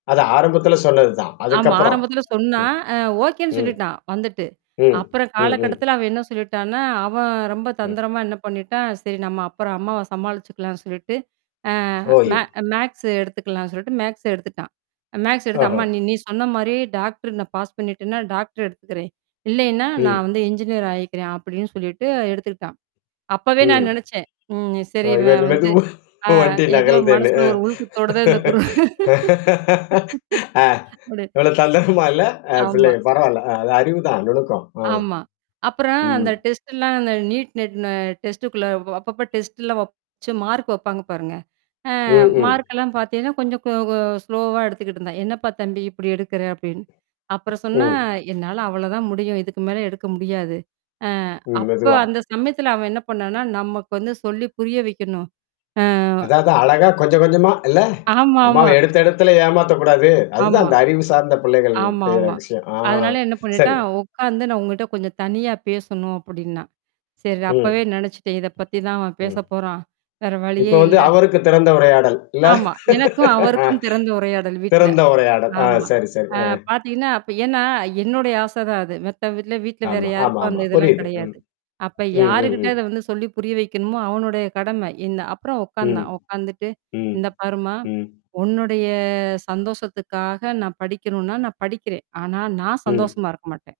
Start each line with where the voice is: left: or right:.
left: அது ஆரம்பத்தில சொன்னது தான்.
right: ஆமா
left: அதுக்கப்புறம்.
right: ஆரம்பத்தில
left: ம்.
right: சொன்னான். அ ஓகேன்னு
left: ம்.
right: சொல்லிட்டான் வந்துட்டு.
left: ம்,
right: அப்புறம்
left: ம், ம்.
right: காலகட்டத்தில அவன் என்ன சொல்லிட்டான்னா, அவன் ரொம்ப
left: ம்.
right: தந்திரமா என்ன பண்ணிட்டான், சேரி நம்ம அப்புறம் அம்மாவ சமாளிச்சுக்கலான்னு சொல்லிட்டு. ஆ
left: [unintelligible] ப்ரோயு
right: மே மேக்ஸா எடுத்துக்கலாம்னு சொல்லிட்டு மேக்ஸா எடுத்துட்டான். மேக்ஸா எடுத்து
left: ஆஹா!
right: "அம்மா நீ சொன்ன மாரி டாக்டர்நான் பாஸ் பண்ணிட்டேன்னா, டாக்டர் எடுத்துக்கிறேன். இல்லைன்னா,
left: ம்.
right: நான் வந்து என்ஜினியரா ஆயிக்கிறேன்" அப்படின்னு சொல்லிட்டு எடுத்துக்கிட்டான். அப்பவே
left: ம்.
right: நான் நெனச்சேன். ம் சேரி
left: இவர்
right: இவன் வந்து.
left: மெதுவா
right: ஆ
left: வண்டி
right: ஏதோ
left: நகர்தேன்னு.
right: மனசுல ஒரு உள் குத்தோட தான் இந்த குரு.
left: ஆ.
right: விடு
left: இவ்ளோ தந்திரமா இல்ல. அ
right: ஆமா.
left: பிள்ளைங்க பரவால்ல. அது அறிவுதான் நுணுக்கம். அ.
right: ஆமா. அப்புறம் அந்த
left: ம்.
right: டெஸ்ட்ல்லாம் அந்த நீட் நெட்ன டெஸ்டுக்குள்ள அப்பப்போ டெஸ்ட்ல்லாம் வப் வச்சி மார்க் வைப்பாங்க பாருங்க. அ
left: ம்கூம்.
right: மார்க்கெல்லாம் பாத்தீங்கன்னா, கொஞ்சம் கொ ஸ்லோவா எடுத்துக்கிட்டு இருந்தான். என்னப்பா தம்பி இப்படி எடுக்குற அப்படின்னு. அப்புறம் சொன்னா,
left: ம்.
right: என்னால அவ்ளோதான் முடியும். இதுக்கு மேல எடுக்க முடியாது. அ
left: ம்.
right: அப்ப
left: மெதுவா
right: அந்த சமயத்துல அவன் என்ன பண்ணான்னா, நமக்கு வந்து சொல்லி புரிய வைக்கணும். ஆ.
left: அதாவது அழகா கொஞ்சம் கொஞ்சமா இல்ல. அம்மா
right: ஆமாமா.
left: எடுத்த எடுத்துல ஏமாத்தக்கூடாது. அதுதான்
right: ஆமா.
left: அந்த அறிவு சார்ந்த பிள்ளைகள் செய்ற
right: ஆமாமா.
left: விஷயம். ஆ.
right: அதனால என்ன
left: சரி.
right: பண்ணிட்டான் உட்காந்து நான் உங்கட்ட கொஞ்சம் தனியா பேசணும் அப்படின்னா. சேரி. அப்பவே
left: ம்.
right: நினச்சுட்டேன். இத பத்தி தான் அவன் பேச
left: ம்.
right: போறான். வேற
left: இப்ப
right: வழியே
left: வந்து
right: இல்ல.
left: அவருக்கு திறந்த உரையாடல். இல்ல?
right: ஆமா. எனக்கும்
left: ஆ.
right: அவருக்கும் திறந்த உரையாடல் வீட்ல.
left: திறந்த உரையாடல். ஆ
right: ஆமா.
left: சரி, சரி.
right: ஆ
left: அ.
right: பார்த்தீங்கன்னா, அப்ப ஏன்னா என்னுடைய ஆசை தான் அது. மத்த வீட்ல வீட்ல வேற
left: ஆமா.
right: யாருக்கும்
left: ஆமாமா.
right: அந்த இதெல்லாம்
left: புரியுது. ம்.
right: கிடையாது. அப்ப
left: ம், ம்,
right: யாருகிட்ட
left: ம்.
right: அத வந்து சொல்லி புரிய வைக்கணுமோ, அவனுடைய கடமை இந்த அப்புறம்
left: ம்.
right: உட்கார்ந்தான், உட்கார்ந்துட்டு.
left: ம்.
right: இந்த பாருமா.
left: ம்.
right: உன்னுடைய சந்தோஷத்துக்காக நான் படிக்கணும்னா நான் படிக்கிறேன். ஆனா நான்
left: ம்.
right: சந்தோஷமா இருக்க மாட்டேன்.